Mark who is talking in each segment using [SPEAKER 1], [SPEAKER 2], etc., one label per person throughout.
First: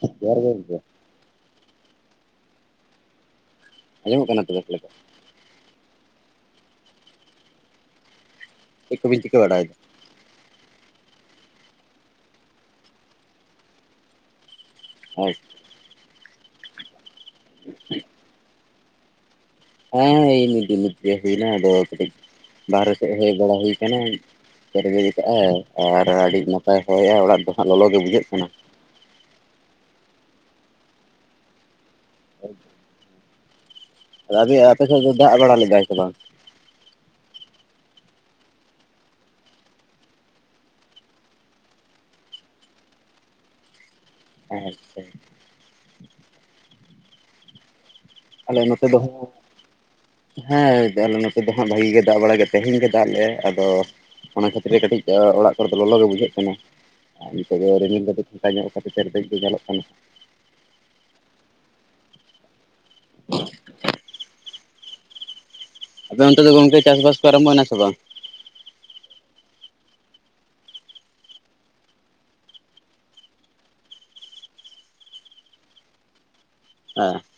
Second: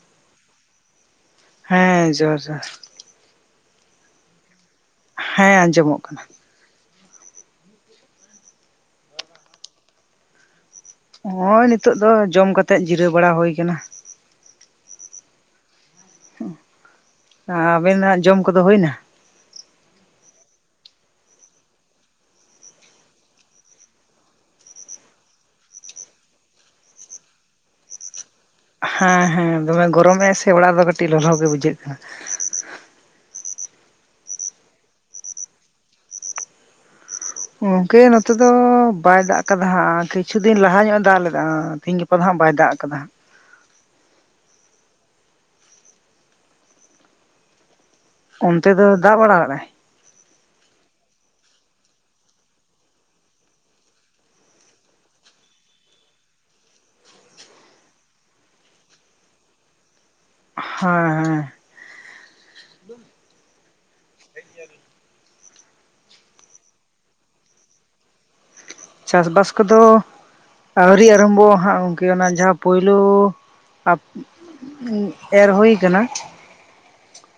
[SPEAKER 1] ᱡᱚᱦᱟᱨ ᱜᱮ ᱜᱟᱝᱠᱮ
[SPEAKER 2] ᱦᱮᱸ ᱡᱚᱦᱟᱨ ᱡᱚᱦᱟᱨ
[SPEAKER 1] ᱟᱸᱡᱚᱢᱚᱜ ᱠᱟᱱᱟ ᱛᱚ ᱜᱚᱝᱠᱮ
[SPEAKER 2] ᱦᱮᱸ ᱟᱸᱡᱚᱢᱚᱜ ᱠᱟᱱᱟ
[SPEAKER 1] ᱪᱠ ᱠᱚᱵᱤᱱ ᱪᱤᱠᱟᱹ ᱵᱟᱲᱟᱭᱫᱟ?
[SPEAKER 2] ᱱᱚᱜ ᱚᱭ ᱱᱤᱛᱚᱜ ᱫᱚ ᱡᱚᱢ ᱠᱟᱛᱮᱜ ᱡᱤᱨᱟᱹᱣ ᱵᱟᱲᱟ ᱦᱩᱭ ᱟᱠᱟᱱᱟ
[SPEAKER 1] ᱦᱚᱭ
[SPEAKER 2] ᱟᱵᱮᱱᱟᱜ ᱡᱚᱢ ᱠᱚᱫᱚ ᱦᱩᱭᱱᱟ?
[SPEAKER 1] ᱦᱮᱸ ᱱᱤᱛ ᱫᱚ ᱱᱤᱛᱜᱮ ᱦᱩᱭᱱᱟ ᱟᱫᱚ ᱠᱟᱹᱴᱤᱡ ᱵᱟᱦᱨᱮ ᱥᱮᱫ ᱦᱮᱡ ᱵᱟᱲᱟ ᱦᱩᱭ ᱠᱟᱱᱟ᱾ ᱛᱮᱨᱫᱮᱡ ᱠᱟᱫᱟᱭ ᱟᱨ ᱟᱹᱰᱤ ᱱᱟᱯᱟᱭ ᱦᱚᱭᱟᱭ ᱚᱲᱟᱜ ᱫᱚ ᱦᱟᱸᱜ ᱞᱚᱞᱚ ᱜᱮ ᱵᱩᱡᱷᱟᱹᱜ ᱠᱟᱱᱟ᱾
[SPEAKER 2] ᱦᱮᱸ ᱦᱮᱸ ᱫᱚᱢᱮ ᱜᱚᱨᱚᱢᱮᱜ ᱥᱮ ᱚᱲᱟᱜ ᱫᱚ ᱠᱟᱹᱴᱤᱡ ᱞᱚᱞᱚ ᱜᱮ ᱵᱩᱡᱷᱟᱹᱜ ᱠᱟᱱᱟ᱾
[SPEAKER 1] [unintelligible] ᱟᱯᱮ ᱥᱮᱫ ᱫᱚ ᱫᱟᱜ ᱵᱟᱲᱟ ᱞᱮᱫᱟᱭ ᱥᱮ ᱵᱟᱝ?
[SPEAKER 2] ᱜᱚᱝᱠᱮ ᱱᱚᱛᱮ ᱫᱚ ᱵᱟᱭ ᱫᱟᱜ ᱟᱠᱟᱫᱟ ᱦᱟᱸᱜ ᱠᱤᱪᱷᱩ ᱫᱤᱱ ᱞᱟᱦᱟ ᱧᱚᱜ ᱮ ᱫᱟᱜ ᱞᱮᱫᱟ, ᱛᱤᱦᱮᱤᱧ ᱜᱟᱯᱟ ᱫᱚ ᱦᱟᱸᱜ ᱵᱟᱭ ᱫᱟᱜ ᱟᱠᱟᱫᱟ ᱾
[SPEAKER 1] ᱟᱪᱪᱷᱟ, [unintelligible] ᱦᱮᱸ ᱟᱞᱮ
[SPEAKER 2] ᱚᱱᱛᱮ ᱫᱚ ᱫᱟᱜ ᱵᱟᱲᱟ ᱞᱮᱫᱟᱭ ᱦᱮᱸ
[SPEAKER 1] ᱱᱚᱛᱮ ᱫᱚ ᱦᱟᱸᱜ ᱵᱷᱟᱜᱤ ᱜᱮ ᱫᱟᱜ ᱵᱟᱲᱟᱜ ᱜᱮ ᱛᱮᱦᱮᱧ ᱜᱮ ᱫᱟᱜ ᱞᱮᱭᱟ ᱟᱫᱚ ᱚᱱᱟ ᱠᱷᱟᱹᱛᱤᱨ ᱠᱟᱹᱴᱤᱡ ᱚᱲᱟᱜ ᱠᱚᱨᱮ ᱫᱚ ᱞᱚᱞᱚ ᱜᱮ ᱵᱩᱡᱷᱟᱹᱜ ᱠᱟᱱᱟ᱾ ᱟᱨ ᱱᱤᱛᱚᱜ ᱫᱚ ᱨᱤᱢᱤᱞ ᱠᱟᱴᱤᱡ ᱯᱷᱟᱧᱚᱜ ᱠᱷᱟᱹᱛᱤᱨ ᱛᱮᱨᱫᱮᱡ ᱜᱮ ᱧᱮᱞᱚᱜ ᱠᱟᱱᱟ ᱾
[SPEAKER 2] [unintelligible]
[SPEAKER 1] [unintelligible] ᱟᱫᱚ ᱚᱱᱛᱮ ᱫᱚ ᱜᱚᱢᱠᱮ ᱪᱟᱥᱵᱟᱥ ᱠᱚ ᱟᱨᱟᱢᱵᱷᱭᱱᱟ ᱥᱮ ᱵᱟᱝ?
[SPEAKER 2] ᱪᱟᱥ ᱵᱟᱥ ᱠᱚᱫᱚ ᱟᱹᱣᱨᱤ ᱟᱨᱟᱢᱵᱷᱚ ᱦᱟᱸᱜ ᱜᱚᱢᱠᱮ ᱚᱱᱟ ᱡᱟᱦᱟᱸ ᱯᱳᱭᱞᱳ ᱮᱨ ᱦᱩᱭ ᱠᱟᱱᱟ,
[SPEAKER 1] [unintelligible]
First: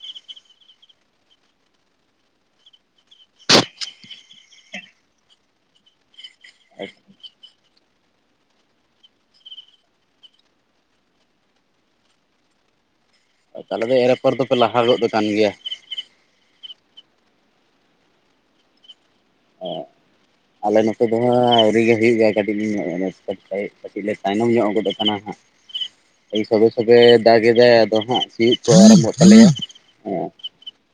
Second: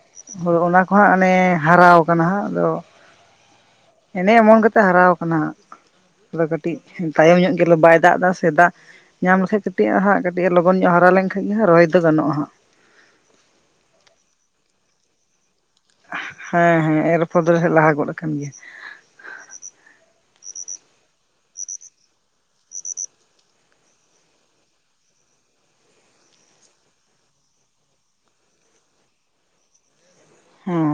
[SPEAKER 2] ᱚᱱᱟ ᱠᱚ ᱦᱟᱸᱜ ᱚᱱᱮ ᱦᱟᱨᱟ ᱠᱟᱱᱟ ᱦᱟᱸᱜ, ᱟᱫᱚ ᱮᱱᱮ ᱮᱢᱚᱱ ᱠᱟᱛᱮ ᱦᱟᱨᱟ ᱟᱠᱟᱱᱟ ᱦᱟᱜ ᱟᱫᱚ ᱠᱟᱹᱴᱤᱡ ᱛᱟᱭᱚᱢ ᱧᱚᱜ ᱜᱮᱞᱮ ᱵᱟᱭ ᱫᱟᱜ ᱮᱫᱟ ᱥᱮ ᱫᱟᱜ ᱧᱟᱢ ᱞᱮᱠᱷᱟᱡ ᱠᱟᱹᱴᱤᱡ ᱟ ᱦᱜ ᱠᱟᱹᱴᱤᱡ ᱞᱚᱜᱚᱱ ᱧᱚᱜ ᱦᱟᱨᱟ ᱞᱮᱱᱠᱟᱱ ᱜᱮ ᱦᱟᱸᱜ ᱨᱚᱦᱚᱭ ᱫᱚ ᱜᱟᱱᱚᱜᱼᱟ ᱦᱟᱸᱜ᱾
[SPEAKER 1] ᱛᱟᱦᱚᱞᱮ ᱫᱚ ᱮᱨ ᱯᱚᱨ ᱫᱚᱯᱮ ᱞᱟᱦᱟ ᱜᱚᱫ ᱟᱠᱟᱱ ᱜᱮᱭᱟ᱾
[SPEAKER 2] ᱦᱮᱸ ᱦᱮᱸ ᱮᱨᱯᱚᱨ ᱫᱚᱞᱮ ᱞᱟᱦᱟ ᱜᱚᱫ ᱟᱠᱟᱱ ᱜᱮᱭᱟ᱾
[SPEAKER 1] ᱟᱞᱮ ᱱᱚᱛᱮ ᱫᱚ ᱦᱟᱜ ᱟᱹᱣᱨᱤ ᱜᱮ ᱦᱩᱭᱩᱜ ᱜᱮᱭᱟ ᱠᱟᱹᱴᱤᱡ [unintelligible] ᱠᱟᱹᱴᱤᱡ ᱞᱮ ᱛᱟᱭᱱᱚᱢ ᱧᱚᱜ ᱜᱚᱫᱚᱜ ᱠᱟᱱᱟ ᱦᱟᱸᱜ᱾ ᱥᱚᱵᱮ ᱥᱚᱵᱮ ᱫᱟᱜ ᱮᱟᱭ ᱟᱫᱚ ᱦᱟᱜ ᱥᱤᱭᱳᱜ ᱠᱚ ᱟᱨᱟᱢᱵᱚᱜ ᱛᱟᱞᱮᱭᱟ ᱦᱟᱜ᱾
[SPEAKER 2] ᱦᱩᱸ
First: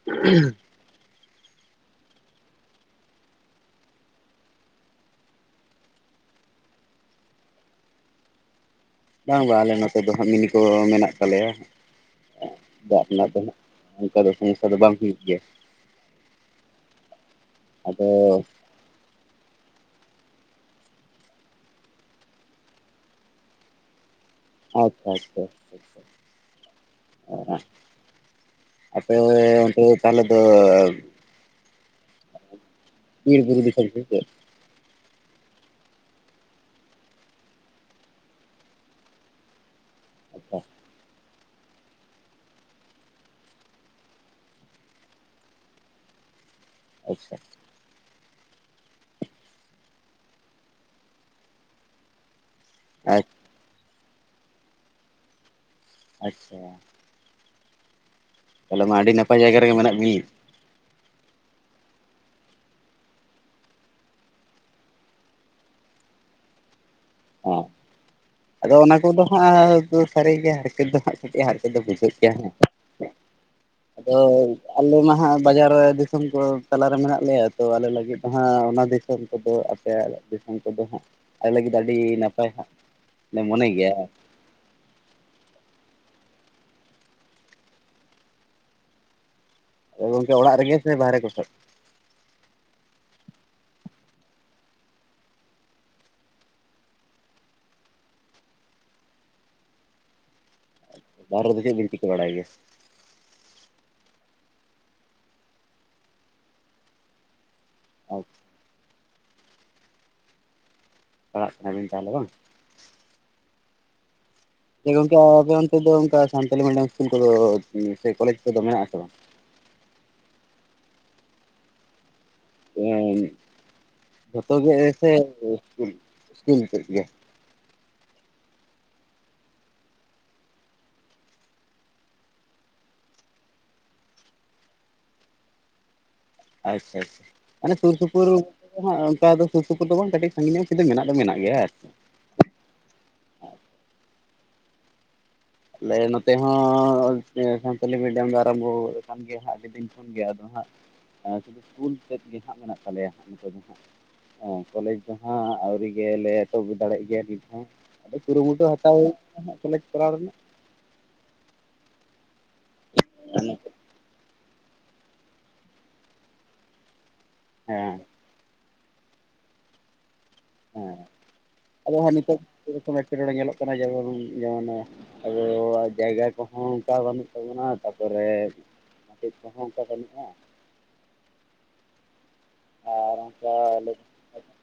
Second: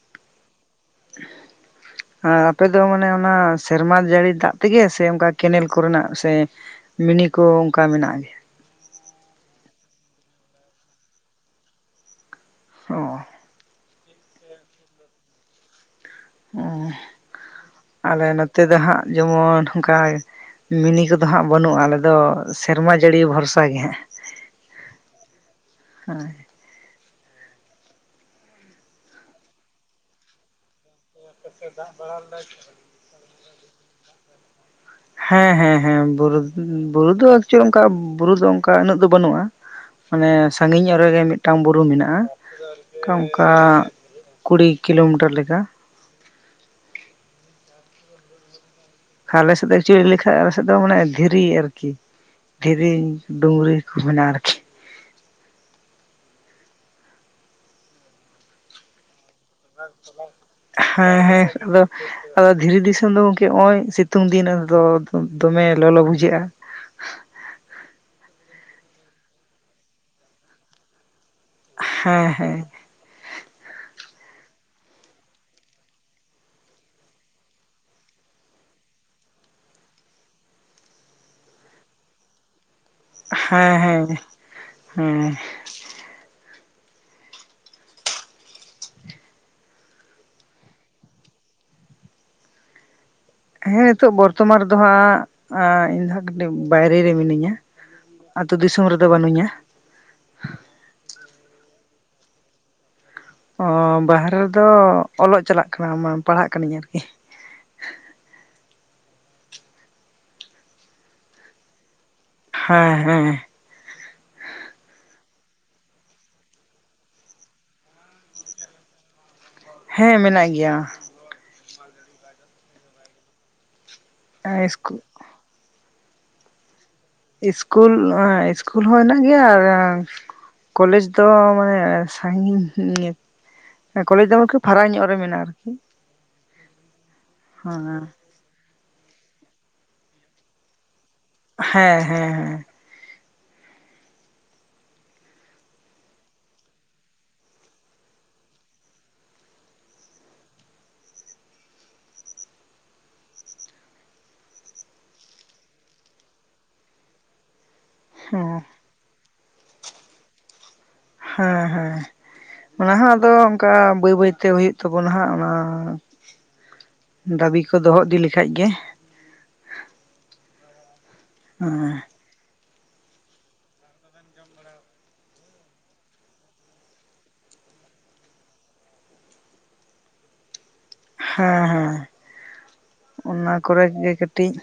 [SPEAKER 1] [unintelligible]
[SPEAKER 2] ᱟᱨ ᱟᱯᱮ ᱫᱚ ᱢᱟᱱᱮ ᱚᱱᱟ ᱥᱮᱨᱢᱟ ᱡᱟᱹᱲᱤ ᱫᱟᱜ ᱛᱮᱜᱮ ᱥᱮ ᱚᱱᱠᱟ ᱠᱮᱱᱮᱞ ᱠᱚᱨᱮᱱᱟᱜ ᱥᱮ ᱢᱤᱱᱤ ᱠᱚ ᱚᱱᱠᱟ ᱢᱮᱱᱟᱜ ᱜᱮᱭᱟ?
[SPEAKER 1] ᱵᱟᱝ ᱵᱟᱝ ᱟᱞᱮ ᱱᱚᱛᱮ ᱫᱚ ᱦᱟᱸᱜ ᱢᱤᱱᱤ ᱠᱚ ᱢᱮᱱᱟᱜ ᱛᱟᱞᱮᱭᱟ
[SPEAKER 2] ᱜᱮᱭᱟ
[SPEAKER 1] ᱫᱟᱜ ᱨᱮᱱᱟᱜ ᱫᱚ ᱦᱟᱸᱜ ᱾ ᱚᱱᱠᱟ ᱫᱚ ᱥᱚᱢᱥᱟ ᱫᱚ ᱵᱟᱝ ᱦᱩᱭᱩᱜ ᱜᱮᱭᱟ᱾
[SPEAKER 2] ᱚᱸ
[SPEAKER 1] ᱟᱫᱚ
[SPEAKER 2] ᱟᱞᱮ ᱱᱚᱛᱮ ᱫᱚ ᱦᱟᱸᱜ ᱡᱮᱢᱚᱱ ᱚᱱᱠᱟ ᱢᱤᱱᱤ ᱠᱚᱫᱚ ᱦᱟᱸᱜ ᱵᱟᱹᱱᱩᱜᱼᱟ ᱟᱞᱮ ᱫᱚ ᱥᱮᱨᱢᱟ ᱡᱟᱹᱲᱤ ᱵᱷᱚᱨᱥᱟ ᱜᱮ ᱦᱟᱸᱜ ᱾
[SPEAKER 1] ᱟᱪᱪᱷᱟ ᱟᱪᱪᱷᱟ ᱟᱪᱪᱷᱟ, ᱟᱯᱮᱻᱚᱱᱛᱮ ᱫᱚ ᱛᱟᱦᱚᱞᱮ ᱫᱚ
[SPEAKER 2] ᱱᱚᱛᱮ ᱫᱟᱜ ᱵᱟᱲᱟ ᱞᱮᱫᱟᱭ ᱥᱮ ᱵᱟᱝ?
[SPEAKER 1] ᱵᱤᱨ ᱵᱩᱨᱩ ᱫᱤᱥᱚᱢ ᱥᱮ ᱪᱮᱫ?
[SPEAKER 2] ᱦᱮᱸ ᱦᱮᱸ ᱦᱮᱸ ᱵᱩᱨᱩ ᱫᱚ ᱮᱠᱪᱮᱞ ᱚᱱᱠᱟ ᱵᱩᱨᱩ ᱫᱚ ᱚᱱᱠᱟ ᱩᱱᱟᱹᱜ ᱫᱚ ᱵᱟᱹᱱᱩᱜᱼᱟ᱾ ᱢᱟᱱᱮ
[SPEAKER 1] ᱟᱪᱪᱷᱟ
[SPEAKER 2] ᱥᱟᱹᱜᱤᱧ ᱚᱜ ᱨᱮ ᱜᱮ ᱢᱤᱫ ᱢᱤᱫᱴᱟᱝ ᱵᱩᱨᱩ ᱢᱮᱱᱟᱜᱼᱟ ᱚᱱᱠᱟ ᱚᱱᱠᱟ ᱠᱩᱲᱤ ᱠᱤᱞᱳᱢᱤᱴᱟᱨ ᱞᱮᱠᱟ᱾
[SPEAKER 1] ᱟᱪᱪᱷᱟ,
[SPEAKER 2] ᱟᱞᱮᱥᱮᱫ ᱫᱚ ᱮᱠᱪᱩᱚᱭᱞᱤ ᱞᱮᱭ ᱞᱮᱠᱷᱟᱱ ᱟᱞᱮᱥᱮᱫ ᱫᱚ ᱢᱟᱱᱮ ᱫᱷᱤᱨᱤ ᱟᱨᱠᱤ ᱫᱷᱤᱨᱤ ᱰᱩᱝᱨᱤ᱾ [unintelligible]
[SPEAKER 1] ᱟᱪᱪᱷᱟ, ᱛᱟᱦᱚᱞᱮ ᱢᱟ ᱟᱹᱰᱤ ᱱᱟᱯ
[SPEAKER 2] ᱦᱮᱸ ᱦᱮᱸ ᱟᱫᱚ ᱟᱫᱚ ᱫᱷᱤᱨᱤ ᱫᱤᱥᱚᱢ ᱫᱚ ᱜᱚᱝᱠᱮ ᱱᱚᱜᱼᱚᱭ ᱥᱤᱛᱩᱝ ᱫᱤᱱ ᱫᱚ ᱫᱚᱢᱮ ᱞᱚᱞᱚ ᱵᱩᱡᱷᱟᱹᱜᱼᱟ ᱾
[SPEAKER 1] [unintelligible] ᱟᱫᱚ ᱚᱱᱟ ᱠᱚᱫᱚ ᱦᱟᱸᱜ ᱥᱟᱹᱨᱤᱜᱮ ᱦᱟᱨᱠᱮᱛ ᱫᱚ ᱦᱟᱸᱜ ᱠᱟᱹᱴᱤᱡ ᱦᱟᱨᱠᱮᱛ ᱫᱚ ᱵᱩᱡᱷᱟᱹᱜ
[SPEAKER 2] ᱦᱮᱸ
[SPEAKER 1] ᱜᱮᱭᱟ
[SPEAKER 2] ᱦᱮᱸ
[SPEAKER 1] ᱾ [inaudible] ᱟᱫᱚ ᱟᱞᱮ ᱢᱟ ᱦᱟᱸᱜ ᱵᱟᱡᱟᱨ ᱫᱤᱥᱚᱢ ᱠᱚ ᱛᱟᱞᱟᱨᱮ ᱢᱮᱱᱟᱜ ᱞᱮᱭᱟ, ᱛᱚ ᱟᱞᱮ ᱞᱟᱹᱜᱤᱫ ᱫᱚ ᱦᱟᱸᱜ ᱚᱱᱟ ᱫᱤᱥᱚᱢ ᱠᱚᱫᱚ ᱟᱯᱮ ᱫᱤᱥᱚᱢ ᱠᱚᱫᱚ ᱦᱟᱸᱜ ᱟᱞᱮ ᱞᱟᱹᱜᱤᱫ ᱟᱹᱰᱤ ᱱᱟᱯᱟᱭ ᱦᱟᱸᱜ ᱾
[SPEAKER 2] ᱦᱮᱸ ᱦᱮᱸ, ᱦᱮᱸ ᱾
[SPEAKER 1] ᱜᱚᱝᱠᱮ ᱚᱲᱟᱜ ᱨᱮᱜᱮ ᱵᱟᱦᱨᱮ ᱠᱚ ᱥᱮ?
[SPEAKER 2] ᱦᱮᱸ, ᱱᱤᱛᱚᱜ ᱵᱚᱨᱛᱚᱢᱟᱱ ᱨᱮᱫᱚ ᱦᱟᱸᱜ ᱤᱧ ᱫᱚ ᱦᱟᱸᱜ ᱠᱟᱹᱴᱤᱡ ᱵᱟᱭᱨᱮ ᱨᱮ ᱢᱤᱱᱟᱹᱧᱟ ᱾ ᱟᱹᱛᱩ ᱫᱤᱥᱚᱢ ᱨᱮᱫᱚ ᱵᱟᱹᱱᱩᱧᱟ ᱾
[SPEAKER 1] ᱵᱟᱨᱦᱮ ᱨᱮᱫᱚ ᱪᱮᱫ ᱵᱮᱱ ᱪᱤᱠᱟᱹ ᱵᱟᱲᱟᱭ ᱜᱮᱭᱟ?
[SPEAKER 2] ᱚᱸ ᱵᱟᱨᱦᱮ ᱨᱮᱫᱚ ᱚᱞᱚᱜ ᱪᱟᱞᱟᱜ ᱠᱟᱱᱟ, ᱯᱟᱲᱦᱟᱜ ᱠᱟᱹᱱᱟᱹᱧ ᱟᱨᱠᱤ ᱾
[SPEAKER 1] ᱟᱪᱪᱷᱟ ᱾ ᱯᱟᱲᱦᱟᱜ ᱠᱟᱱᱟ ᱵᱤᱱ ᱛᱟᱦᱚᱞᱮ ᱵᱟᱝ?
[SPEAKER 2] ᱦᱮᱸ ᱦᱮᱸ ᱾
[SPEAKER 1] ᱜᱚᱝᱠᱮ ᱟᱯᱮ ᱚᱱᱛᱮ ᱫᱚ ᱚᱱᱠᱟ ᱥᱟᱱᱛᱟᱞᱤ ᱢᱤᱰᱤᱭᱟᱢ ᱤᱥᱠᱩᱞ ᱠᱚᱫᱚ ᱥᱮ ᱠᱚᱞᱮᱡᱽ ᱠᱚᱫᱚ ᱢᱮᱱᱟᱜ ᱟᱥᱮ ᱵᱟᱝ?
[SPEAKER 2] ᱦᱮᱸ, ᱢᱮᱱᱟᱜ ᱜᱮᱭᱟ ᱾
[SPEAKER 1] ᱡᱷᱚᱛᱚ ᱜᱮ
[SPEAKER 2] ᱤᱥᱠᱩᱞ
[SPEAKER 1] ᱥᱮ ᱤᱥᱠᱩᱞ ᱤᱥᱠᱩᱞ ᱛᱮᱫ ᱜᱮᱭᱟ?
[SPEAKER 2] ᱤᱥᱠᱩᱞ ᱤᱥᱠᱩᱞ ᱦᱚᱸ ᱦᱮᱱᱟᱜ ᱜᱮᱭᱟ ᱟᱨ ᱠᱚᱞᱮᱡᱽ ᱫᱚ ᱢᱟᱱᱮ ᱥᱟᱺᱜᱤᱧ ᱦᱮᱸ ᱠᱚᱞᱮᱡᱽ ᱫᱚ ᱟᱨᱠᱤ ᱯᱷᱟᱨᱟᱠ ᱧᱚᱜ ᱨᱮ ᱢᱮᱱᱟᱜᱼᱟ ᱟᱨᱠᱤ ᱾
[SPEAKER 1] ᱟᱪᱪᱷᱟ ᱟᱪᱪᱷᱟ ᱢᱟᱱᱮ ᱥᱩᱨ ᱥᱩᱯᱩᱨ ᱚᱱᱠᱟ ᱫᱚ ᱥᱩᱨ ᱥᱩᱯᱩᱨ ᱫᱚ ᱵᱟᱝ ᱠᱟᱹᱴᱤᱡ ᱥᱟᱺᱜᱤᱧ ᱧᱚᱜ ᱠᱚᱨᱮ ᱢᱮᱱᱟᱜ ᱫᱚ ᱢᱮᱱᱟᱜᱼᱟ ᱾
[SPEAKER 2] ᱦᱮᱸ ᱦᱮᱸ ᱦᱮᱸ ᱾
[SPEAKER 1] ᱟᱞᱮ ᱱᱚᱛᱮ ᱦᱚᱸ ᱥᱟᱱᱛᱟᱞᱤ ᱢᱤᱰᱤᱭᱟᱢ ᱫᱚ ᱟᱨᱟᱢᱵᱷᱚ ᱟᱠᱟᱱ ᱜᱮᱭᱟ ᱟᱹᱰᱤ ᱫᱤᱱ ᱠᱷᱚᱱ ᱾ ᱜᱮ ᱟᱫᱚ ᱦᱟᱸᱜ ᱥᱩᱫᱩ ᱤᱥᱠᱩᱞ ᱛᱮᱫ ᱜᱮ ᱦᱟᱸᱜ ᱢᱮᱱᱟᱜ ᱛᱟᱞᱮᱭᱟ ᱦᱟᱸᱜ ᱱᱤᱛᱚᱜ ᱫᱚ ᱦᱟᱸᱜ ᱾ ᱠᱚᱞᱮᱡᱽ ᱫᱚ ᱦᱟᱸᱜ ᱟᱹᱣᱨᱤ ᱜᱮᱞᱮ ᱮᱛᱚᱦᱚᱵ ᱫᱟᱲᱮᱜ ᱜᱮᱭᱟ ᱱᱤᱛ ᱦᱚᱸ ᱾ ᱟᱹᱰᱤ
[SPEAKER 2] ᱦᱮᱸ ᱦᱮᱸ
[SPEAKER 1] ᱠᱩᱨᱩᱢᱩᱴᱩ ᱦᱟᱛᱟᱣ ᱦᱩᱭ ᱟᱠᱟᱱᱟ ᱠᱚᱞᱮᱡᱽ ᱠᱚᱨᱟᱣ ᱨᱮᱱᱟᱜ
[SPEAKER 2] ᱦᱮᱸ ᱦᱮᱸ, ᱚᱱᱟ ᱦᱚᱸ ᱟᱫᱚ ᱚᱱᱠᱟ ᱵᱟᱹᱭ ᱵᱟᱹᱭᱛᱮ ᱛᱮ ᱦᱩᱭᱩᱜ ᱛᱟᱵᱚᱱᱟ ᱦᱟᱸᱜ ᱚᱱᱟ ᱫᱟᱹᱵᱤ ᱠᱚ
[SPEAKER 1] ᱦᱮᱸ
[SPEAKER 2] ᱫᱚᱦᱚ ᱤᱫᱤ ᱞᱮᱠᱷᱟᱡ ᱜᱮ ᱾
[SPEAKER 1] ᱦᱮᱸ,
[SPEAKER 2] ᱦᱮᱸ
[SPEAKER 1] ᱟᱫᱚ ᱦᱟᱸᱜ ᱱᱤᱛᱚᱜ ᱥᱮᱨᱚᱠᱚᱢ ᱮᱴᱠᱮᱴᱚᱬᱮ ᱧᱮᱞᱚᱜ ᱠᱟᱱᱟ ᱡᱮᱢᱚᱱ ᱡᱮᱢᱚᱱ- ᱟᱫᱚ ᱡᱟᱭᱜᱟ ᱠᱚᱦᱚᱸ ᱚᱱᱠᱟ ᱵᱟᱹᱱᱩᱜ ᱛᱟᱵᱚᱱᱟ ᱛᱟᱯᱚᱨᱮ, ᱢᱟᱪᱮᱫ ᱠᱚᱦᱚᱸ ᱚᱱᱠᱟ ᱵᱟᱱᱩᱜᱼᱟ ᱾
[SPEAKER 2] ᱦᱮᱸ ᱦᱮᱸ,
[SPEAKER 1] ᱟᱨ ᱚᱱᱠᱟ
[SPEAKER 2] ᱚᱱᱟ ᱠᱚᱨᱮ
[SPEAKER 1] ᱟᱞᱮ
[SPEAKER 2] ᱜᱮ ᱠᱟᱹᱴᱤᱡ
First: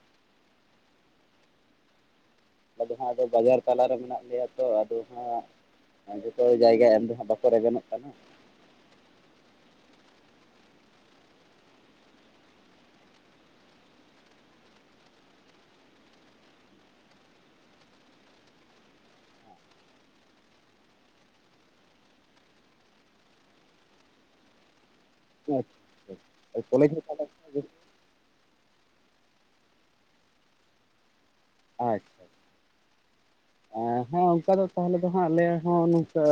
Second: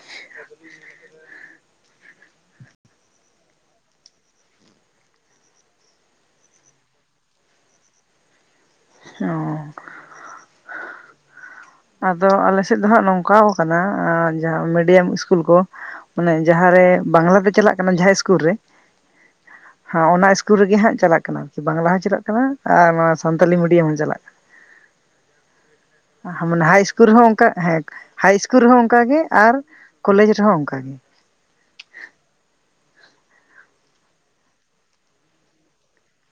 [SPEAKER 1] ᱟᱫᱚ ᱦᱟᱸᱜ ᱟᱫᱚ ᱵᱟᱡᱟᱨ ᱛᱟᱞᱟᱨᱮ ᱢᱮᱱᱟᱜ ᱞᱮᱭᱟ ᱛᱚ, ᱟᱫᱚ ᱦᱟᱸᱜ ᱡᱚᱛᱚ ᱡᱟᱭᱜᱟ ᱮᱢ ᱫᱚ ᱦᱟᱸᱜ ᱵᱟᱠᱚ ᱨᱮᱵᱮᱱᱚᱜ ᱠᱟᱱᱟ ᱾
[SPEAKER 2] ᱚ ᱾ ᱟᱫᱚ ᱟᱞᱮ ᱥᱮᱫ ᱫᱚ ᱦᱟᱸᱜ ᱱᱚᱝᱠᱟᱣ ᱟᱠᱟᱱᱟ ᱡᱟᱦᱟᱸ ᱢᱤᱰᱤᱭᱟᱢ ᱤᱥᱠᱩᱞ ᱠᱚ ᱢᱟᱱᱮ ᱡᱟᱦᱟᱸᱨᱮ ᱵᱟᱝᱞᱟᱛᱮ ᱪᱟᱞᱟᱜ ᱠᱟᱱᱟ ᱡᱟᱦᱟᱸᱭ ᱤᱥᱠᱩᱞ ᱨᱮ
[SPEAKER 1] [inaudible]
[SPEAKER 2] ᱦᱚᱸ ᱚᱱᱟ ᱤᱥᱠᱩᱞ ᱨᱮᱜᱮ ᱦᱟᱸᱜ ᱪᱟᱞᱟᱜ ᱠᱟᱱᱟ ᱟᱨᱠᱤ, ᱵᱟᱝᱞᱟ ᱦᱚᱸ ᱪᱟᱞᱟᱜ ᱠᱟᱱᱟ ᱟᱨ ᱱᱚᱣᱟ ᱥᱟᱱᱛᱟᱞᱤ ᱢᱤᱰᱤᱭᱟᱢ ᱦᱚᱸ ᱪᱟᱞᱟᱜ ᱠᱟᱱᱟ ᱾
[SPEAKER 1] ᱟᱪᱪᱷᱟ ᱾
[SPEAKER 2] ᱠᱟᱱᱟ ᱢᱟᱱᱮ ᱦᱟᱭ ᱤᱥᱠᱩᱞ ᱨᱮᱦᱚᱸ ᱚᱱᱠᱟ ᱦᱮᱸ ᱦᱟᱭ ᱤᱥᱠᱩᱞ ᱨᱮᱦᱚᱸ ᱚᱱᱠᱟ ᱜᱮ ᱟᱨ ᱠᱚᱞᱮᱡᱽ ᱨᱮᱦᱚᱸ ᱚᱱᱠᱟ ᱜᱮ ᱾
[SPEAKER 1] ᱟᱪᱪᱷᱟ ᱾ ᱦᱮᱸ ᱚᱱᱠᱟ ᱫᱚ ᱛᱟᱦᱚᱞᱮ ᱫᱚ ᱦᱟᱸᱜ ᱟᱞᱮᱭᱟᱜ ᱦᱚᱸ ᱱᱚᱝᱠᱟ